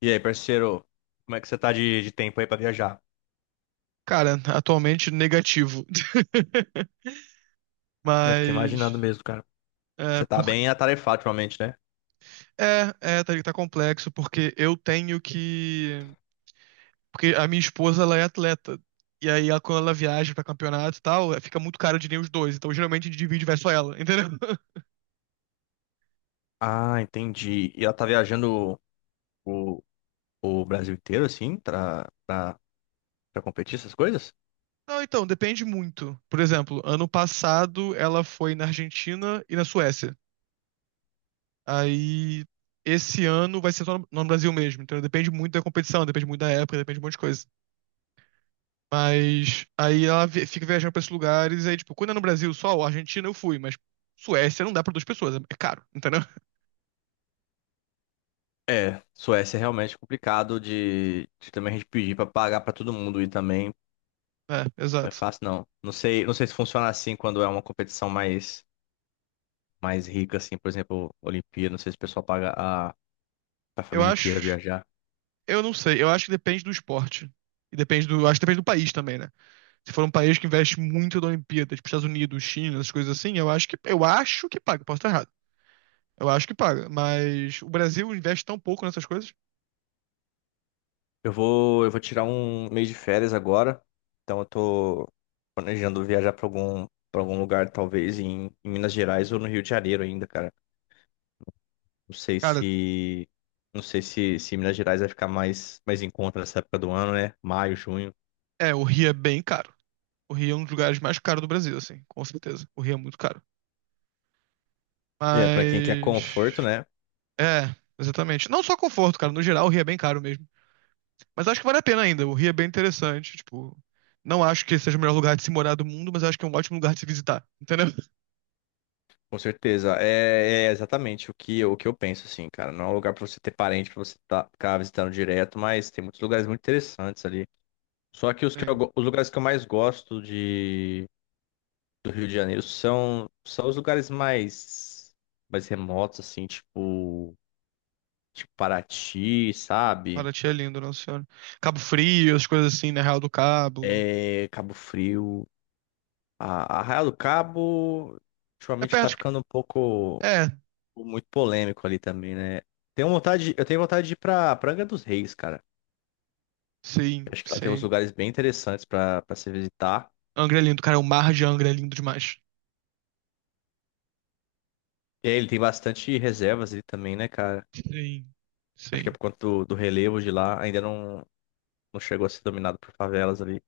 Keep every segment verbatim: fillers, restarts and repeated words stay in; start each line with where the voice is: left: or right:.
left: E aí, parceiro, como é que você tá de, de tempo aí pra viajar?
right: Cara, atualmente negativo.
left: Eu fiquei imaginando
right: Mas
left: mesmo, cara.
right: é,
left: Você tá
right: por...
left: bem atarefado ultimamente, né?
right: é, é tá, tá complexo porque eu tenho que porque a minha esposa ela é atleta e aí ela, quando ela viaja pra campeonato e tal, é, fica muito caro de nem os dois, então geralmente a gente divide e vai só ela, entendeu?
left: Ah, entendi. E ela tá viajando o, o Brasil inteiro, assim, pra, pra, pra competir essas coisas?
right: Não, então depende muito. Por exemplo, ano passado ela foi na Argentina e na Suécia. Aí esse ano vai ser só no, no Brasil mesmo, então depende muito da competição, depende muito da época, depende de um monte de coisa. Mas aí ela vi- fica viajando pra esses lugares, aí, tipo, quando é no Brasil só, ou Argentina eu fui, mas Suécia não dá pra duas pessoas, é caro, entendeu?
left: É, Suécia é realmente complicado de, de também a gente pedir pra pagar pra todo mundo e também
right: É,
left: não é
right: exato.
left: fácil, não. Não sei, não sei se funciona assim quando é uma competição mais, mais rica, assim, por exemplo, Olimpíada, não sei se o pessoal paga a, a
right: Eu
left: família inteira
right: acho,
left: viajar.
right: eu não sei, eu acho que depende do esporte. E depende do, acho que depende do país também, né? Se for um país que investe muito na Olimpíada, tipo Estados Unidos, China, essas coisas assim, eu acho que, eu acho que paga, posso estar errado. Eu acho que paga, mas o Brasil investe tão pouco nessas coisas.
left: Eu vou, eu vou tirar um mês de férias agora, então eu tô planejando viajar pra algum, para algum lugar, talvez em, em Minas Gerais ou no Rio de Janeiro ainda, cara. Não sei
right: Cara,
left: se, não sei se, se Minas Gerais vai ficar mais, mais em conta nessa época do ano, né? Maio, junho.
right: é, o Rio é bem caro. O Rio é um dos lugares mais caros do Brasil, assim, com certeza. O Rio é muito caro.
left: É, pra quem quer conforto,
right: Mas.
left: né?
right: É, exatamente. Não só conforto, cara. No geral, o Rio é bem caro mesmo. Mas acho que vale a pena ainda. O Rio é bem interessante. Tipo, não acho que seja o melhor lugar de se morar do mundo, mas acho que é um ótimo lugar de se visitar. Entendeu?
left: Com certeza. É, é exatamente o que, eu- o que eu penso, assim, cara. Não é um lugar pra você ter parente, pra você tá, ficar visitando direto, mas tem muitos lugares muito interessantes ali. Só que os, que eu
right: Sim.
left: go- os lugares que eu mais gosto do Rio de Janeiro são, são os lugares mais, mais remotos, assim, tipo, tipo Paraty, sabe?
right: Paraty é lindo, Nossa Senhora. Cabo Frio, as coisas assim, né? Real do Cabo.
left: É, Cabo Frio. A, a Arraial do Cabo,
right: É
left: ultimamente tá
right: perto de...
left: ficando um pouco,
right: É,
left: muito polêmico ali também, né? Tenho vontade, eu tenho vontade de ir pra, pra Angra dos Reis, cara. Eu
right: sim,
left: acho que lá tem uns
right: sim.
left: lugares bem interessantes pra, pra se visitar.
right: Angra é lindo, cara. O mar de Angra é lindo demais.
left: E aí, ele tem bastante reservas ali também, né, cara?
right: Sim,
left: Acho que é
right: sim.
left: por conta do, do relevo de lá, ainda não, não chegou a ser dominado por favelas ali.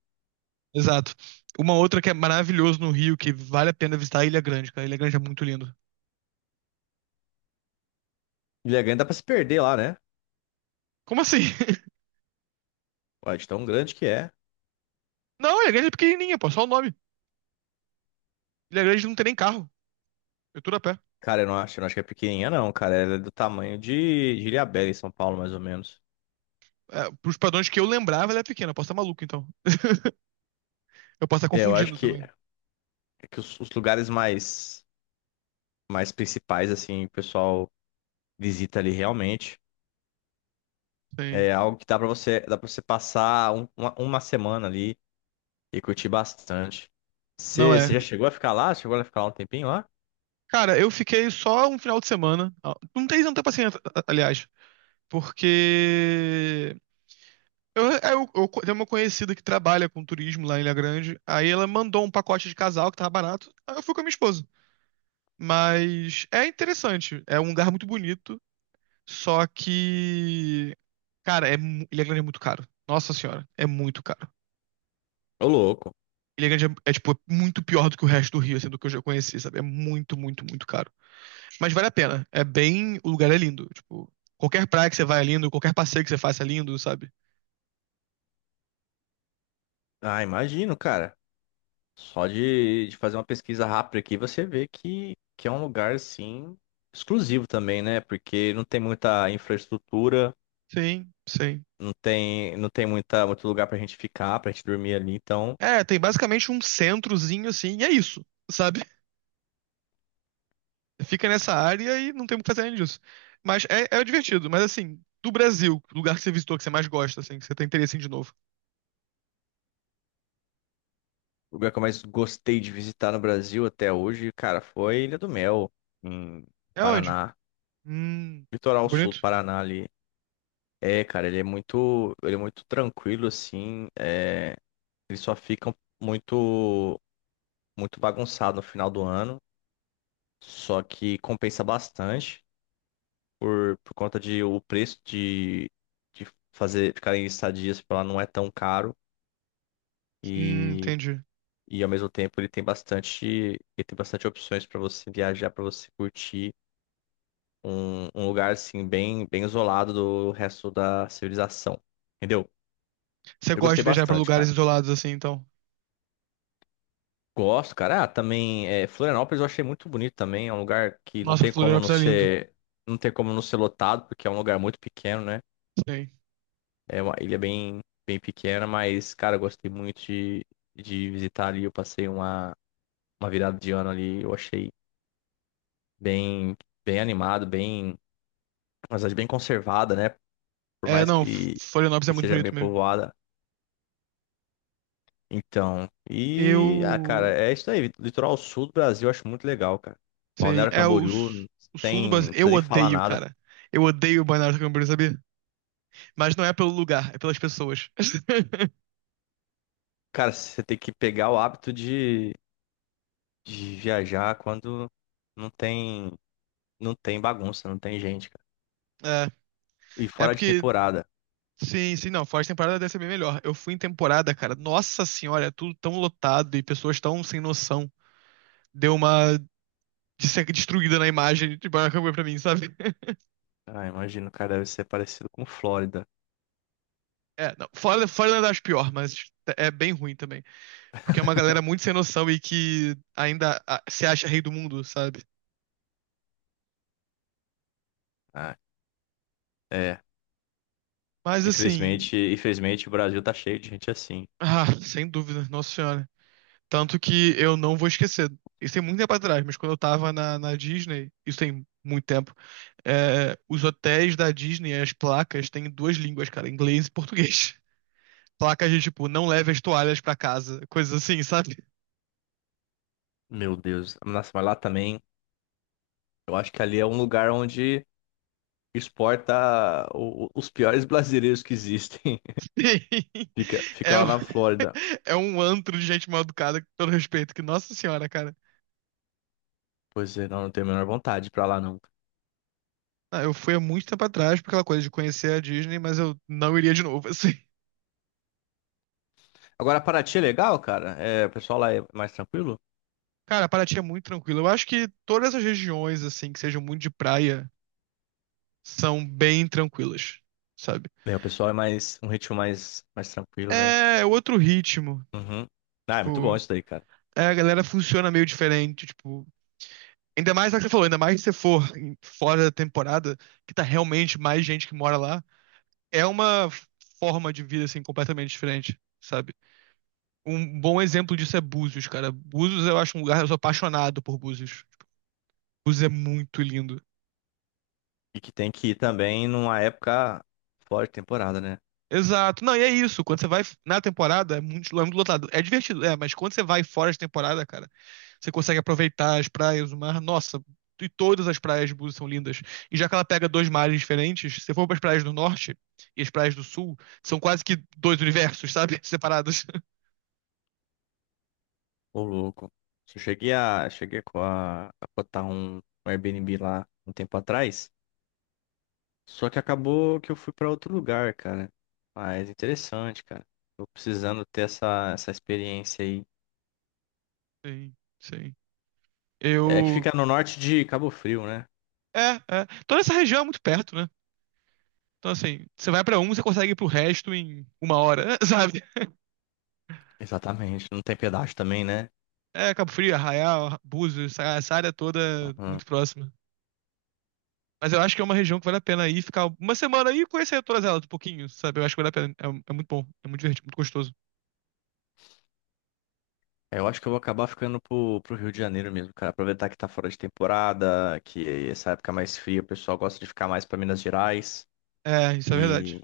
right: Exato. Uma outra que é maravilhoso no Rio, que vale a pena visitar, é Ilha Grande, cara. Ilha Grande é muito lindo.
left: Ilha Grande dá pra se perder lá, né?
right: Como assim?
left: Ué, de tão grande que é.
right: Não, Ilha Grande é pequenininha, pô. Só o nome. Ilha Grande não tem nem carro. É tudo a pé.
left: Cara, eu não acho, eu não acho que é pequenininha, não, cara. Ela é do tamanho de, de Ilhabela, em São Paulo, mais ou menos.
right: É, pros padrões que eu lembrava, ela é pequena. Eu posso estar maluco, então. Eu posso estar
left: É, eu acho
right: confundindo
left: que,
right: também.
left: é que os, os lugares mais, mais principais, assim, o pessoal visita ali realmente.
right: Sim.
left: É algo que dá pra você, dá pra você passar um- uma, uma semana ali e curtir bastante.
right: Não
left: Você
right: é.
left: você já chegou a ficar lá? Chegou a ficar lá um tempinho lá?
right: Cara, eu fiquei só um final de semana. Ah, não tem tanta paciência, a- aliás. Porque. Eu, é, eu, eu co- tenho uma conhecida que trabalha com turismo lá em Ilha Grande. Aí ela mandou um pacote de casal que tava barato. Aí eu fui com a minha esposa. Mas é interessante. É um lugar muito bonito. Só que. Cara, é, mu- Ilha Grande é muito caro. Nossa senhora, é muito caro.
left: Ô, louco.
right: Ilhagante é, é, tipo, muito pior do que o resto do Rio, assim, do que eu já conheci, sabe? É muito, muito, muito caro. Mas vale a pena. É bem. O lugar é lindo. Tipo, qualquer praia que você vai é lindo, qualquer passeio que você faça é lindo, sabe?
left: Ah, imagino, cara. Só de, de fazer uma pesquisa rápida aqui, você vê que, que é um lugar, assim, exclusivo também, né? Porque não tem muita infraestrutura,
right: Sim, sim.
left: não tem, não tem muita, muito lugar pra gente ficar, pra gente dormir ali. Então,
right: É, tem basicamente um centrozinho assim, e é isso, sabe? Fica nessa área e não tem o que fazer além disso. Mas é, é divertido, mas assim, do Brasil, o lugar que você visitou que você mais gosta, assim, que você tem interesse em ir de novo.
left: o lugar que eu mais gostei de visitar no Brasil até hoje, cara, foi Ilha do Mel, em
right: É onde?
left: Paraná.
right: Hum. É
left: Litoral sul do
right: bonito?
left: Paraná ali. É, cara, ele é muito, ele é muito tranquilo, assim. É, ele só fica muito, muito bagunçado no final do ano. Só que compensa bastante por, por conta de o preço de, de fazer ficar em estadias para lá não é tão caro
right: Hum,
left: e,
right: entendi.
left: e ao mesmo tempo ele tem bastante ele tem bastante opções para você viajar, para você curtir um, um lugar assim bem bem isolado do resto da civilização. Entendeu?
right: Você
left: Eu
right: gosta de
left: gostei
right: viajar pra
left: bastante,
right: lugares
left: cara.
right: isolados assim, então.
left: Gosto, cara. Ah, também é, Florianópolis eu achei muito bonito também. É um lugar que não
right: Nossa,
left: tem como não
right: Florianópolis é lindo.
left: ser não tem como não ser lotado porque é um lugar muito pequeno, né?
right: Sei.
left: É uma ilha bem, bem pequena, mas, cara, eu gostei muito de, de visitar ali. Eu passei uma, uma virada de ano ali. Eu achei bem, bem animado, bem, mas bem conservada, né? Por
right: É,
left: mais
right: não, F-
left: que,
right: Florianópolis é
left: que
right: muito
left: seja bem
right: bonito mesmo.
left: povoada. Então, e, ah, cara,
right: Eu
left: é isso aí. Litoral sul do Brasil eu acho muito legal, cara.
right: sei,
left: Balneário
right: é o,
left: Camboriú,
right: s-
left: não
right: o sul do
left: tem,
right: Brasil.
left: não
right: Eu
left: precisa nem falar
right: odeio,
left: nada.
right: cara. Eu odeio o Balneário Camboriú, sabia? Mas não é pelo lugar, é pelas pessoas.
left: Cara, você tem que pegar o hábito de, de viajar quando não tem, não tem bagunça, não tem gente, cara.
right: É,
left: E
right: é
left: fora de
right: porque
left: temporada.
right: sim, sim, não, fora de temporada deve ser bem melhor. Eu fui em temporada, cara. Nossa senhora, é tudo tão lotado e pessoas tão sem noção. Deu uma de ser destruída na imagem de Balneário Camboriú pra mim, sabe?
left: Ah, imagino, cara, deve ser parecido com Flórida.
right: É, não, fora, fora eu acho pior, mas é bem ruim também. Porque é uma galera muito sem noção e que ainda ah, se acha rei do mundo, sabe?
left: Ah, é.
right: Mas assim,
left: Infelizmente, infelizmente o Brasil tá cheio de gente assim.
right: ah, sem dúvida, Nossa Senhora. Tanto que eu não vou esquecer. Isso tem muito tempo atrás, mas quando eu tava na, na, Disney, isso tem muito tempo, é, os hotéis da Disney, as placas, têm duas línguas, cara, inglês e português. Placas de tipo, não leve as toalhas pra casa, coisas assim, sabe?
left: Meu Deus. Nossa, mas lá também, eu acho que ali é um lugar onde exporta o- o- os piores brasileiros que existem. Fica, fica
right: É,
left: lá
right: um-
left: na Flórida.
right: é um antro de gente mal educada, com todo respeito, que, nossa senhora, cara.
left: Pois é, não, não tenho a menor vontade de pra lá, não.
right: Ah, eu fui há muito tempo atrás por aquela coisa de conhecer a Disney, mas eu não iria de novo, assim.
left: Agora, Paraty é legal, cara? É, o pessoal lá é mais tranquilo?
right: Cara, Paraty é muito tranquilo. Eu acho que todas as regiões, assim, que sejam muito de praia, são bem tranquilas, sabe?
left: É, o pessoal é mais, um ritmo mais, mais tranquilo, né?
right: É outro ritmo.
left: Uhum. Ah, é muito bom
right: Tipo,
left: isso daí, cara.
right: é, a galera funciona meio diferente. Tipo, ainda mais é o que você falou, ainda mais se você for em- fora da temporada, que tá realmente mais gente que mora lá. É uma forma de vida, assim, completamente diferente, sabe? Um bom exemplo disso é Búzios, cara. Búzios eu acho um lugar, eu sou apaixonado por Búzios. Us é muito lindo.
left: E que tem que ir também numa época fora de temporada, né?
right: Exato. Não, e é isso. Quando você vai na temporada, é muito, é muito lotado. É divertido, é, mas quando você vai fora de temporada, cara, você consegue aproveitar as praias, o mar. Nossa, e todas as praias de Búzios são lindas. E já que ela pega dois mares diferentes, se você for para as praias do norte e as praias do sul, são quase que dois universos, sabe? Separados.
left: Ô, louco. Eu cheguei a, cheguei com a, a botar um, um Airbnb lá um tempo atrás. Só que acabou que eu fui pra outro lugar, cara. Mas interessante, cara. Tô precisando ter essa, essa experiência aí.
right: Sim, sim.
left: É que
right: Eu.
left: fica no norte de Cabo Frio, né?
right: É, é. Toda essa região é muito perto, né? Então, assim, você vai pra um, você consegue ir pro resto em uma hora, sabe?
left: Exatamente. Não tem pedágio também, né?
right: É, Cabo Frio, Arraial, Búzios, essa essa área toda
left: Aham.
right: muito próxima. Mas eu acho que é uma região que vale a pena ir, ficar uma semana aí e conhecer todas elas um pouquinho, sabe? Eu acho que vale a pena. É, é muito bom, é muito divertido, muito gostoso.
left: É, eu acho que eu vou acabar ficando pro, pro Rio de Janeiro mesmo, cara. Aproveitar que tá fora de temporada, que essa época é mais fria, o pessoal gosta de ficar mais pra Minas Gerais.
right: É, isso é verdade.
left: E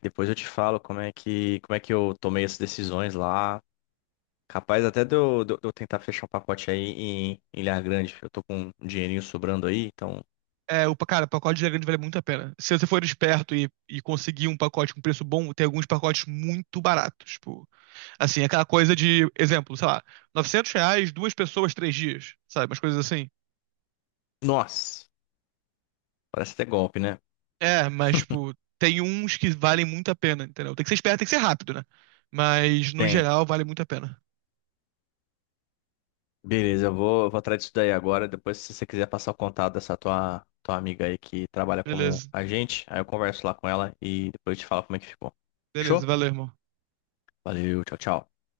left: depois eu te falo como é que, como é que eu tomei essas decisões lá. Capaz até de eu, de eu- de eu tentar fechar um pacote aí em, em Ilha Grande. Eu tô com um dinheirinho sobrando aí, então.
right: É, o, pa- cara, pacote de grande vale é muito a pena. Se você for esperto e, e conseguir um pacote com preço bom, tem alguns pacotes muito baratos. Tipo, assim, aquela coisa de, exemplo, sei lá, novecentos reais, duas pessoas, três dias, sabe? Umas coisas assim.
left: Nossa, parece até golpe, né?
right: É, mas, tipo, tem uns que valem muito a pena, entendeu? Tem que ser esperto, tem que ser rápido, né? Mas, no
left: Tem.
right: geral, vale muito a pena.
left: Beleza, eu vou, eu vou atrás disso daí agora. Depois, se você quiser passar o contato dessa tua, tua amiga aí que trabalha como
right: Beleza,
left: agente, aí eu converso lá com ela e depois eu te falo como é que ficou.
right: beleza,
left: Fechou?
right: valeu, irmão.
left: Valeu, tchau, tchau.